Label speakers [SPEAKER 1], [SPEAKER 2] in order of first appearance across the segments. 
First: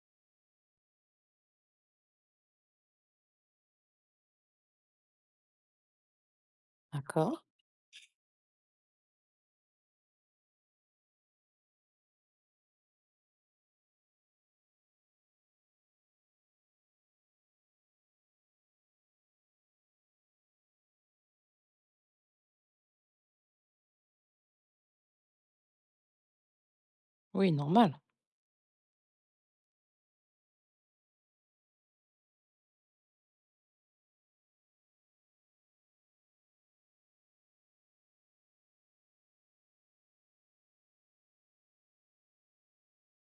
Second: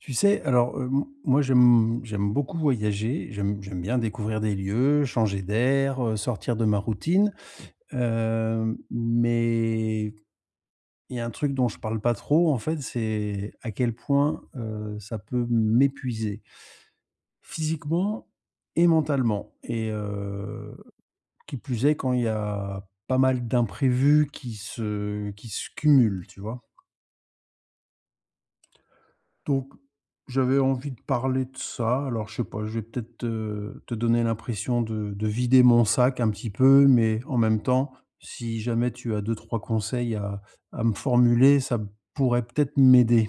[SPEAKER 1] Tu sais, alors, heu, m moi, j'aime j'aime beaucoup voyager. J'aime j'aime bien découvrir des lieux, changer d'air, heu, sortir de ma routine.
[SPEAKER 2] D'accord.
[SPEAKER 1] Heu, mais, il y a un truc dont je parle pas trop en fait, c'est à quel point, heu, ça peut m'épuiser physiquement et mentalement et heu, qui plus est, quand il y a pas mal d'imprévus qui se qui se cumulent. Tu vois?
[SPEAKER 2] Oui, normal.
[SPEAKER 1] Donc, j'avais envie de parler de ça, alors je sais pas, je vais peut-être te te donner l'impression de de vider mon sac un petit peu, mais en même temps, si jamais tu as 2-3 conseils à à me formuler, ça pourrait, peut-être, m'aider.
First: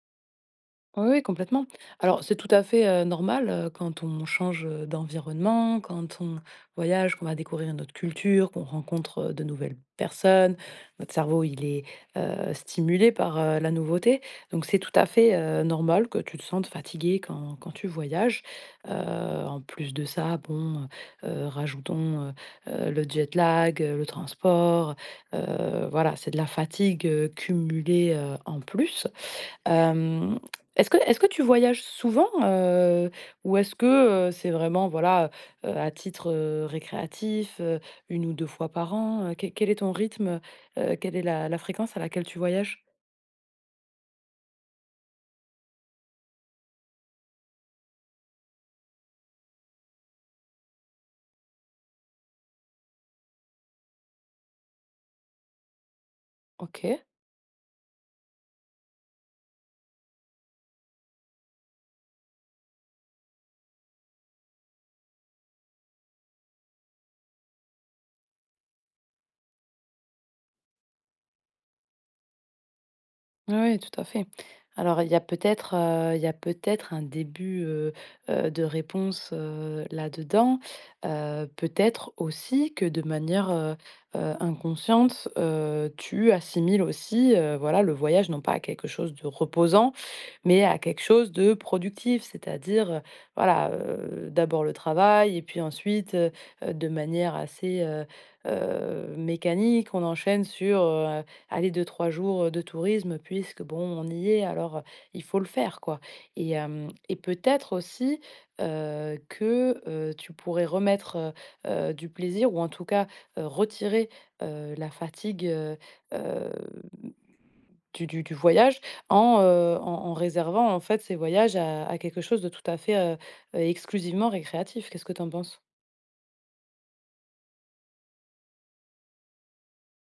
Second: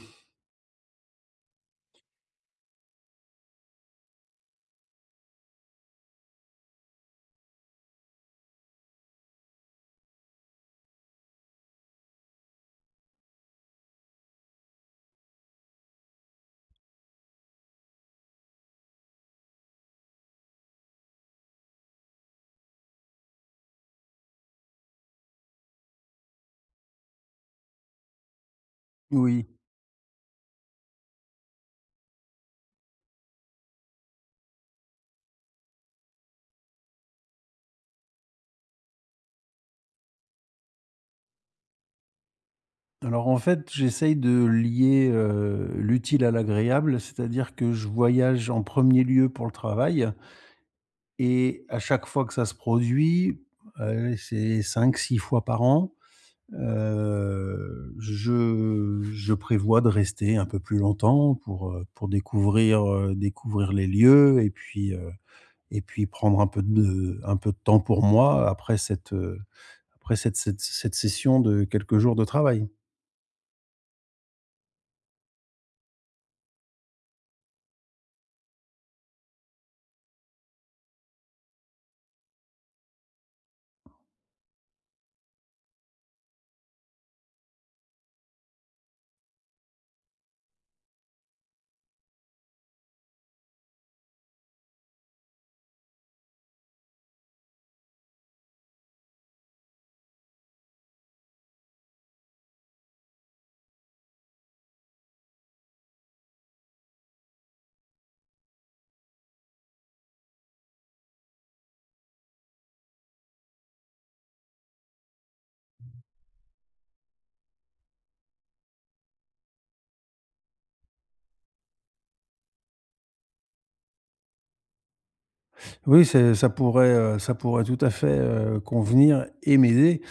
[SPEAKER 2] Oui, oui complètement. Alors c'est tout à fait, heu, normal, heu, quand on change, heu, d'environnement, quand on voyage, qu'on va découvrir une autre culture, qu'on rencontre, heu, de nouvelles personnes. Notre cerveau il est, heu, stimulé par, heu, la nouveauté. Donc c'est tout à fait, heu, normal que tu te sentes fatigué quand quand tu voyages. Heu, en plus de ça bon, heu, rajoutons, heu heu, le jet lag, heu, le transport, heu heu, voilà, c'est de la fatigue, heu, cumulée, heu, en plus.
[SPEAKER 1] Oui.
[SPEAKER 2] Hem, est-ce que est-ce que tu voyages souvent, heu, ou est-ce que, heu, c'est vraiment voilà, heu, à titre, heu, récréatif, heu, 1 ou 2 fois par an? Heu, quel quel est ton rythme, heu heu, quelle est la la fréquence à laquelle tu voyages?
[SPEAKER 1] Alors en fait, j'essaye de lier, heu, l'utile à l'agréable, c'est-à-dire que je voyage en 1er lieu pour le travail et à chaque fois que ça se produit, allez, c'est 5-6 fois par an,
[SPEAKER 2] OK.
[SPEAKER 1] heu, je je prévois de rester un peu plus longtemps pour, heu, pour découvrir, heu, découvrir les lieux et puis, heu et puis prendre un peu de un peu de temps pour moi, après cette, heu, après cette se cette session de quelques jours de travail.
[SPEAKER 2] Ouais, ouais tout à fait. Alors, il y a peut-être, heu, il y a peut-être un début, heu heu, de réponse, heu, là-dedans. Heu, peut-être aussi que de manière, heu heu, inconsciente, heu, tu assimiles aussi, heu, voilà le voyage non pas à quelque chose de reposant, mais à quelque chose de productif. C'est-à-dire, heu, voilà, heu, d'abord le travail et puis ensuite, heu heu, de manière assez, heu heu, mécanique, on enchaîne sur, heu, allez 2-3 jours, heu, de tourisme. Puisque, bon on y est, alors, heu, il faut le faire quoi et hem et peut-être aussi, heu, que, heu, tu pourrais remettre, heu, du plaisir ou en tout cas, heu, retirer, heu, la fatigue, heu heu, du du du voyage en, heu, en en réservant en fait ces voyages à à quelque chose de tout à fait, heu heu, exclusivement récréatif. Qu'est-ce que tu en penses?
[SPEAKER 1] Oui, c'est ça pourrait, heu, ça pourrait tout à fait, heu, convenir et m'aider.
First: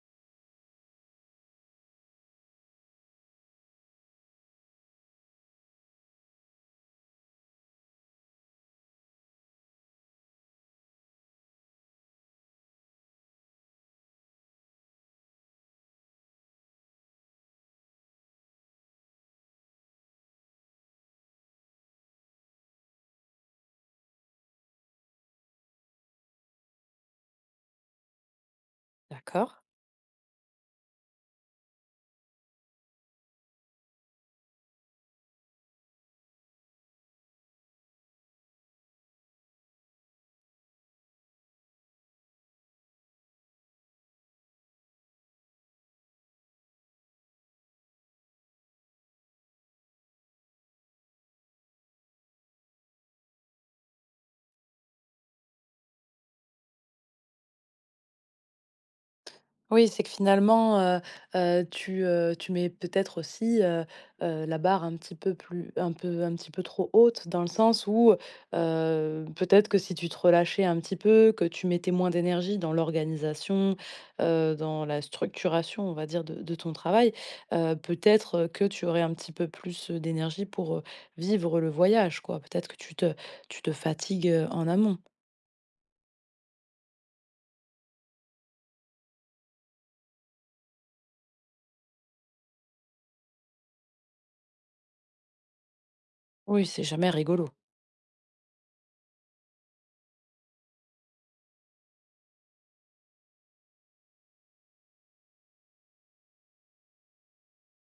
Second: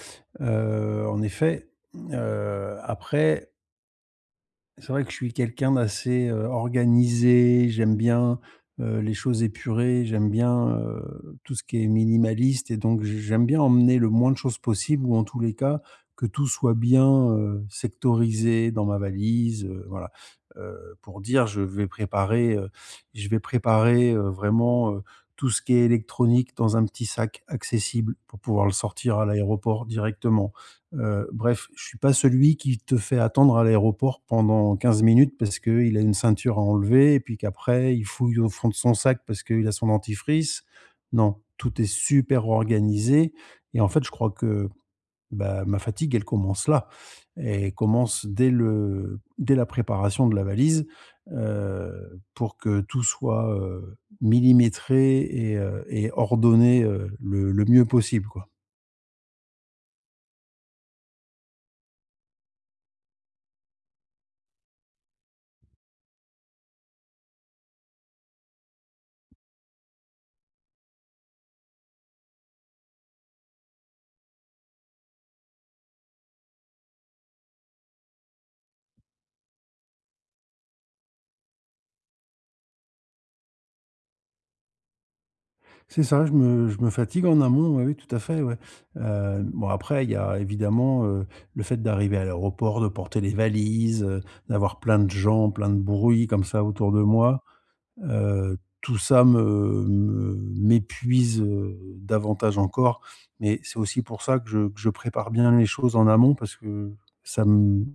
[SPEAKER 1] Heu, en effet, hem, heu, après c'est vrai que je suis quelqu'un d'assez, heu, organisé. J'aime bien, heu, les choses épurées, j'aime bien, heu, tout ce qui est minimaliste et donc j j'aime bien emmener le moins de choses possibles ou en tous les cas, que tout soit bien, heu, sectorisé dans ma valise, heu, voilà. Heu, pour dire je vais préparer, heu, je vais préparer, heu, vraiment, heu, tout ce qui est électronique dans un petit sac accessible pour pouvoir le sortir à
[SPEAKER 2] D'accord.
[SPEAKER 1] l'aéroport directement. Heu, bref je suis pas celui qui te fait attendre à l'aéroport pendant 15 minutes parce qu'il a une ceinture à enlever et puis qu'après il fouille au fond de son sac parce qu'il a son dentifrice. Non, tout est super organisé et en fait je crois que, bah, ma fatigue elle commence là. Elle commence dès le dès la préparation de la valise, heu, pour que tout soit, heu, millimétré et heu, et ordonné, heu, le le mieux possible quoi.
[SPEAKER 2] Oui, c'est que finalement, heu heu, tu, heu, tu mets peut-être aussi, heu heu, la barre un petit peu plus un peu un petit peu trop haute dans le sens où, heu, peut-être que si tu te relâchais un petit peu, que tu mettais moins d'énergie dans l'organisation, heu, dans la structuration, on va dire, de de ton travail, heu, peut-être, heu, que tu aurais un petit peu plus, heu, d'énergie pour, heu, vivre le voyage quoi. Peut-être que tu te tu te fatigues, heu, en amont.
[SPEAKER 1] C'est ça, je me je me fatigue en amont, oui oui tout à fait, ouais. Heu, bon après il y a évidemment, heu, le fait d'arriver à l'aéroport, de porter les valises, heu, d'avoir plein de gens, plein de bruits comme ça
[SPEAKER 2] Oui, c'est
[SPEAKER 1] autour de
[SPEAKER 2] jamais
[SPEAKER 1] moi.
[SPEAKER 2] rigolo.
[SPEAKER 1] Heu, tout ça me me m'épuise, heu, davantage encore. Mais c'est aussi pour ça que je que je prépare bien les choses en amont. Parce que ça m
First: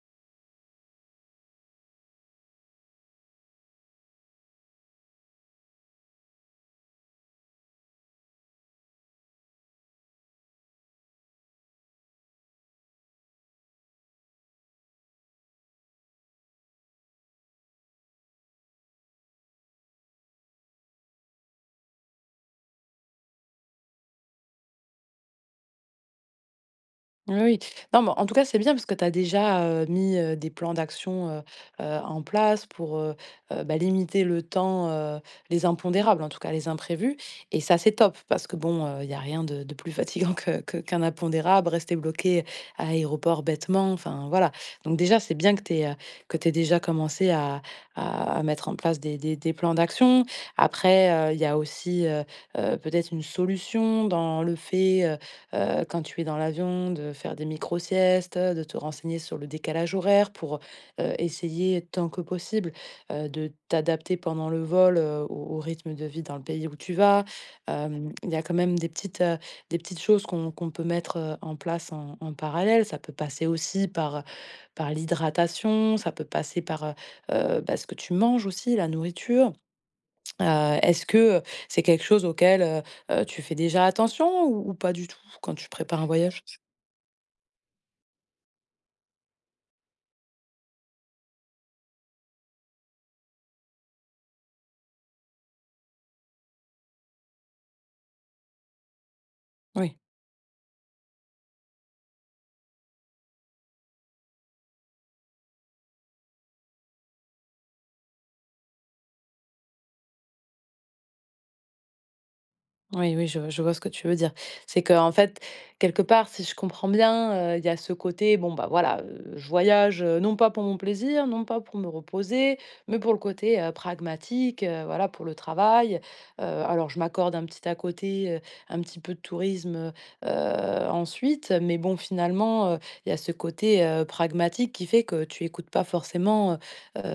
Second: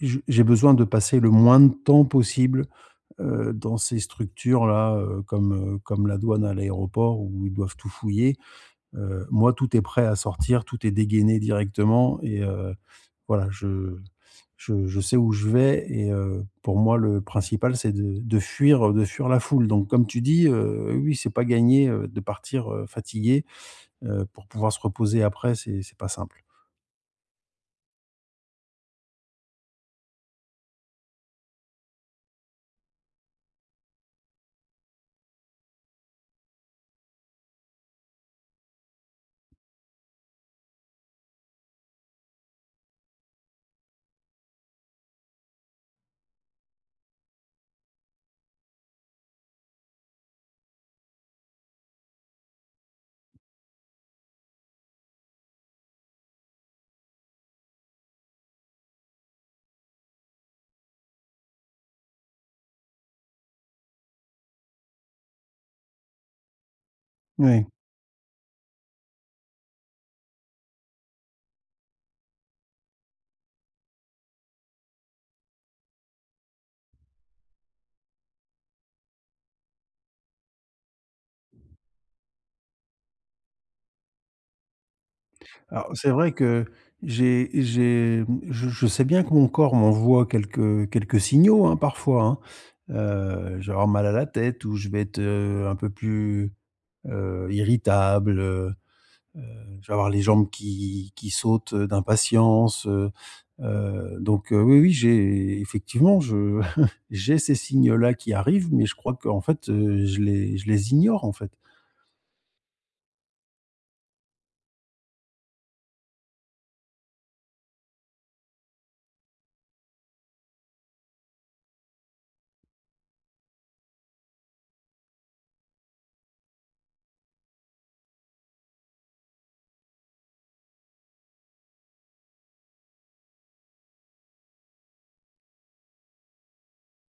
[SPEAKER 1] je j'ai besoin de passer le moins de temps possible, heu, dans ces structures-là, heu, comme, heu, comme la douane, à l'aéroport où ils doivent tout fouiller. Heu, moi, tout est prêt à sortir, tout est dégainé directement et heu, voilà je je je sais où je vais et heu, pour moi le principal c'est de de fuir, heu, de fuir la foule. Donc comme tu dis, heu, oui oui c'est pas gagné, heu, de partir, heu, fatigué, heu, pour pouvoir se reposer. Après c'est c'est pas simple.
[SPEAKER 2] Oui oui. Non mais en tout cas c'est bien parce que tu as déjà, heu, mis, heu, des plans d'action, heu heu, en place pour, heu, bah, limiter le temps, heu, les impondérables, en tout cas les imprévus et ça, c'est top! Parce que bon, heu, il y a rien de de plus fatigant que que qu'un impondérable, rester bloqué à l'aéroport bêtement, enfin voilà. Donc déjà, c'est bien que tu aies, heu, que tu aies déjà commencé à à mettre en place des des des plans d'action. Après, heu, il y a aussi, heu heu, peut-être une solution dans le fait, heu heu, quand tu es dans l'avion de faire des micro siestes, de te renseigner sur le décalage horaire pour, heu heu, essayer tant que possible, heu, de t'adapter pendant le vol, heu, au au rythme de vie dans le pays où tu vas.
[SPEAKER 1] Oui.
[SPEAKER 2] Hem, il y a quand même des petites, heu, des petites choses qu'on qu'on peut mettre, heu, en place en en parallèle. Ça peut passer aussi par par l'hydratation, ça peut passer par, heu heu, bah, ce que tu manges aussi, la nourriture. Heu, est-ce que, heu, c'est quelque chose auquel, heu heu, tu fais déjà attention ou ou pas du tout quand tu
[SPEAKER 1] Alors
[SPEAKER 2] prépares un
[SPEAKER 1] c'est vrai
[SPEAKER 2] voyage?
[SPEAKER 1] que j'ai j'ai mmh, je je sais bien que mon corps m'envoie quelques quelques signaux, hein, parfois, hein. Heu, je vais avoir mal à la tête ou je vais être, heu, un peu plus, heu, irritable, heu heu, je vais
[SPEAKER 2] Oui.
[SPEAKER 1] avoir les jambes qui qui sautent, heu, d'impatience, heu. Heu, donc heu, oui, oui, j'ai effectivement je j'ai ces signes-là qui arrivent, mais je crois qu'en fait, heu, je les je les ignore en fait.
[SPEAKER 2] Oui, oui, je je vois ce que tu veux dire. C'est qu'en fait, quelque part, si je comprends bien, heu, il y a ce côté: «Bon, bah, voilà, heu, je voyage, heu, non pas pour mon plaisir, non pas pour me reposer, mais pour le côté, heu, pragmatique, heu, voilà pour le travail. Heu, alors je m'accorde un petit à côté, heu, un petit peu de tourisme, heu heu, ensuite», mais bon, finalement, heu, il y a ce côté, heu, pragmatique qui fait que tu écoutes pas forcément, heu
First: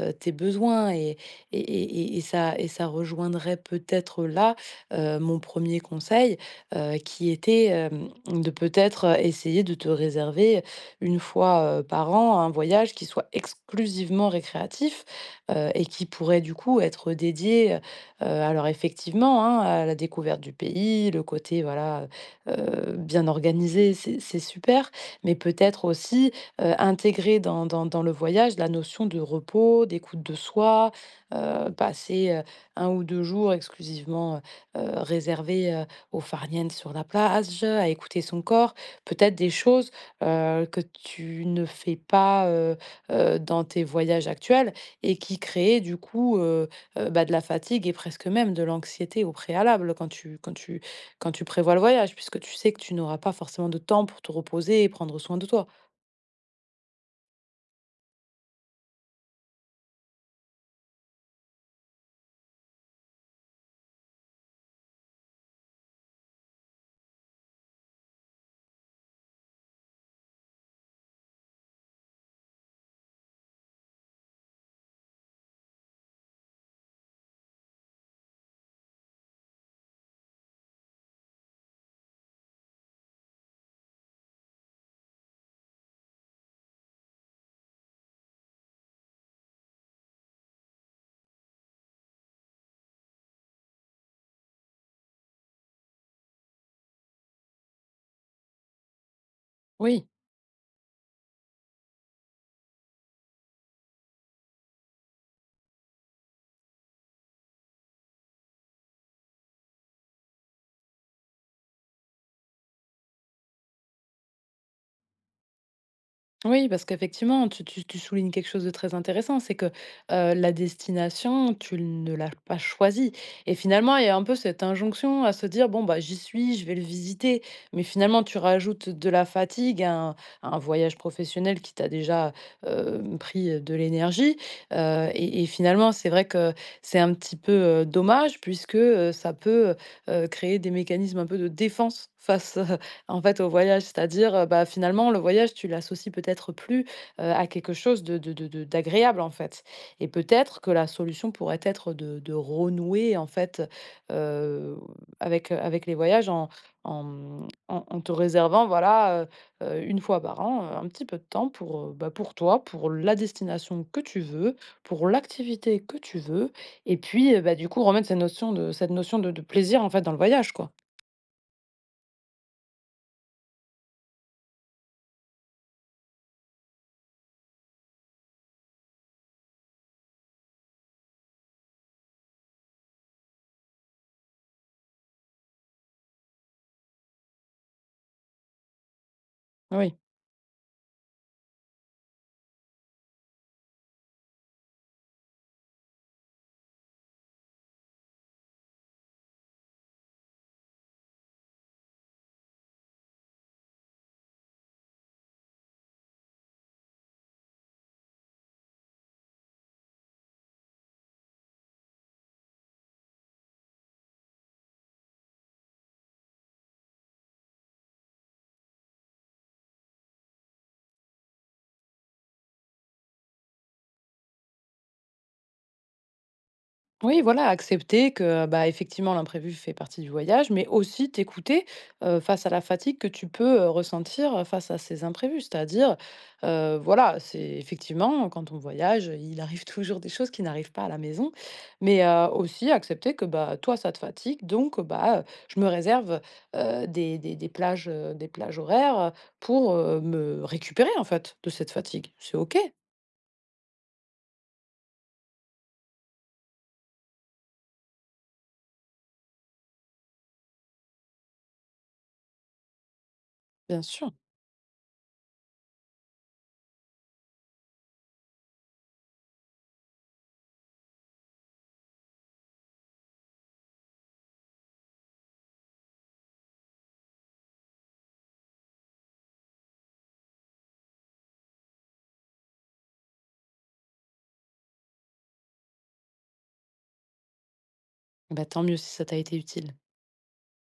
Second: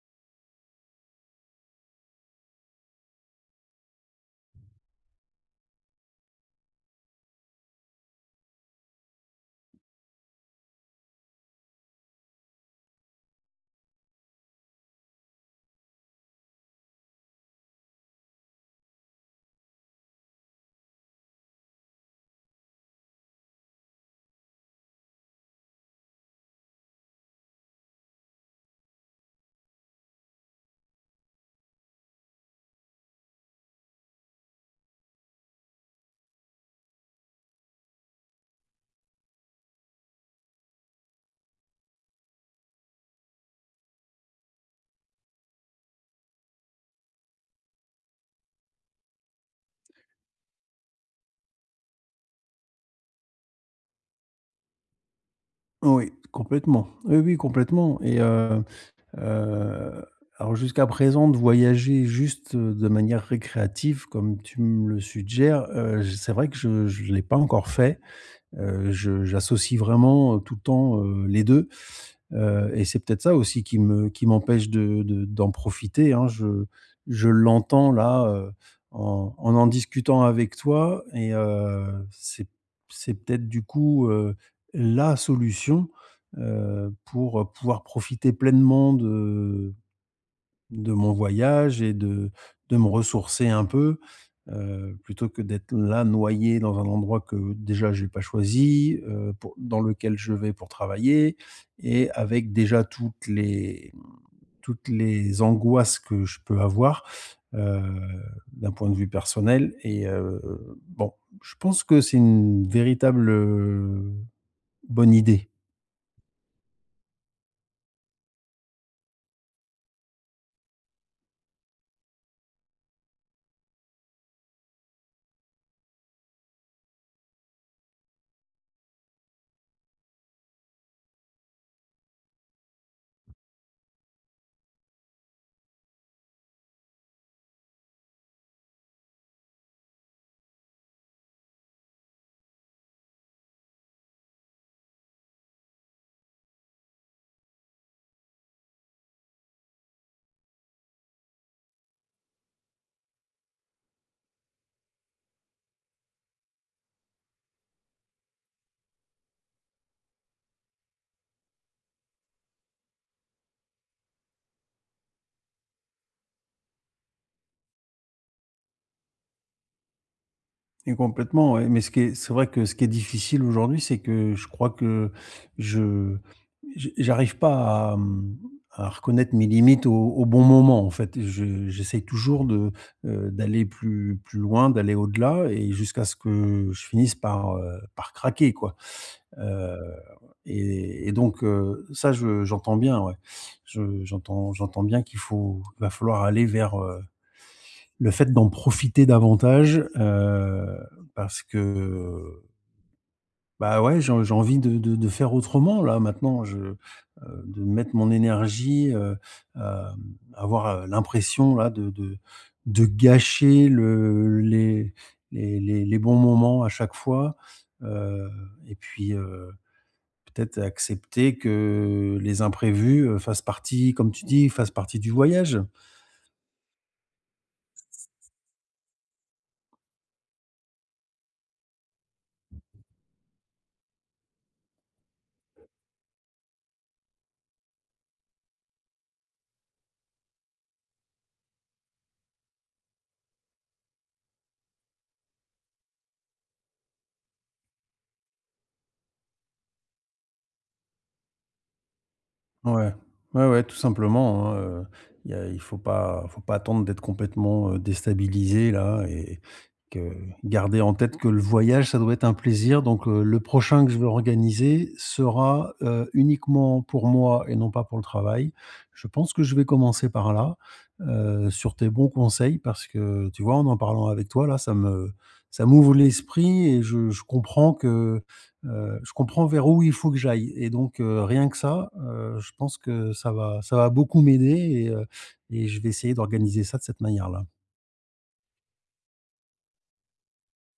[SPEAKER 2] heu, tes besoins et et et et et ça et ça rejoindrait peut-être, là, heu, mon 1er conseil, heu, qui était, hem, de, peut-être, heu, essayer de te réserver, 1 fois, heu, par an, 1 voyage qui soit exclusivement récréatif, heu et qui pourrait, du coup, être dédié, heu heu, alors effectivement, hein, à la découverte du pays, le côté, voilà, heu, bien organisé, c'est c'est super. Mais peut-être, aussi, heu, intégrer dans dans dans le voyage, la notion de repos, d'écoute de soi, heu, passer, heu, 1 ou 2 jours exclusivement, heu heu, réservés, heu, au farniente sur la plage, à écouter son corps. Peut-être des choses, heu, que tu ne fais pas, heu heu, dans tes voyages actuels et qui créaient, du coup, heu heu, bah, de la fatigue et presque même de l'anxiété au préalable, quand tu quand tu quand tu prévois le voyage puisque tu sais que tu n'auras pas forcément de temps pour te reposer et prendre soin de toi.
[SPEAKER 1] Oui, complètement, oui, oui, complètement et heu heu, alors jusqu'à présent, de voyager juste de manière récréative, comme tu me le suggères, heu, c'est vrai que je je l'ai pas encore fait. Heu, je j'associe vraiment, heu, tout le temps, heu, les 2, heu et c'est peut-être ça aussi qui me qui m'empêche de de d'en profiter. Hein, je je l'entends, là, heu, en en en discutant avec toi et heu, c'est c'est peut-être, du coup, heu, la solution, heu, pour pouvoir profiter pleinement de de mon voyage et de de me ressourcer un peu, heu, plutôt que d'être là, noyé dans un endroit que, déjà, j'ai pas choisi, heu, pour dans
[SPEAKER 2] Oui.
[SPEAKER 1] lequel je vais pour travailler et avec déjà toutes les, mmh, toutes les angoisses que je peux avoir, heu, d'un point de vue personnel et heu. Bon, je pense que c'est une véritable, heu, bonne idée.
[SPEAKER 2] Oui, parce qu'effectivement, tu tu tu soulignes quelque chose de très intéressant, c'est que, heu, la destination, tu ne l'as pas choisie et finalement, il y a un peu cette injonction à se dire: «Bon, bah, j'y suis, je vais le visiter». Mais finalement, tu rajoutes de la fatigue, à un à un voyage professionnel qui t'a déjà, hem, pris de l'énergie, heu et et finalement, c'est vrai que c'est un petit peu, heu, dommage puisque, heu, ça peut, heu heu, créer des mécanismes un peu de défense face, en fait, au voyage. C'est-à-dire, heu, bah, finalement, le voyage, tu l'associes peut-être plus, heu, à quelque chose de de de d'agréable, en fait et peut-être que la solution pourrait être de de renouer, en, fait, heu, avec, heu, avec les voyages en en, mmh, en en te réservant, voilà, heu heu, 1 fois par an un petit peu de temps pour, heu, bah, pour toi, pour la destination que tu veux, pour l'activité que tu veux et puis heu, bah, du coup, remettre cette notion de cette notion de de plaisir, en fait, dans le voyage, quoi.
[SPEAKER 1] Et complètement, oui, mais ce qui est c'est vrai que ce qui est difficile aujourd'hui, c'est que je crois que je je j'arrive pas à, mmh, à reconnaître mes limites au au bon moment, en fait. Je j'essaye toujours de, heu, d'aller plus plus loin, d'aller au-delà et jusqu'à ce que je finisse par, heu, par craquer, quoi. Heu
[SPEAKER 2] Oui.
[SPEAKER 1] et et donc heu, ça, je j'entends, bien ouais, je j'entends j'entends bien qu'il faut va falloir aller vers, heu, le fait d'en profiter davantage heu parce que bah, ouais, je j'ai envie de de de faire autrement, là, maintenant, je heu, de mettre mon énergie, heu, hem, avoir, heu, l'impression, là, de de de gâcher le les les les bons moments à chaque fois, heu et puis, heu, peut-être accepter que les imprévus, heu, fassent partie, comme tu dis, fassent partie du voyage.
[SPEAKER 2] Oui voilà accepter que, heu, bah effectivement l'imprévu fait partie du voyage, mais aussi t'écouter, heu, face à la fatigue que tu peux, heu, ressentir, heu, face à ces imprévus. C'est-à-dire, heu, voilà, c'est effectivement quand on voyage, heu, il arrive toujours des choses qui n'arrivent pas à la maison. Mais heu, aussi accepter que bah, toi ça te fatigue, donc heu, bah, heu: «Je me réserve, heu, des des des plages, heu, des plages horaires, heu, pour, heu, me récupérer en fait, de cette fatigue». C'est OK.
[SPEAKER 1] Ouais. Ouais ouais, tout simplement hein, heu, il y a il faut pas faut pas attendre d'être complètement, heu, déstabilisé là et que garder en tête que le voyage ça doit être un plaisir, donc heu, le
[SPEAKER 2] Bien
[SPEAKER 1] prochain que je veux
[SPEAKER 2] sûr.
[SPEAKER 1] organiser sera, heu, uniquement pour moi et non pas pour le travail. Je pense que je vais commencer par là, heu, sur tes bons conseils. Parce que tu vois en en parlant avec toi là ça me ça m'ouvre l'esprit et je je comprends que, heu, je comprends vers où il faut que j'aille et donc heu, rien que ça, heu, je pense que ça va ça va beaucoup m'aider et heu, et je vais essayer d'organiser ça de cette manière là.
[SPEAKER 2] Bah, tant mieux si ça t'a été utile.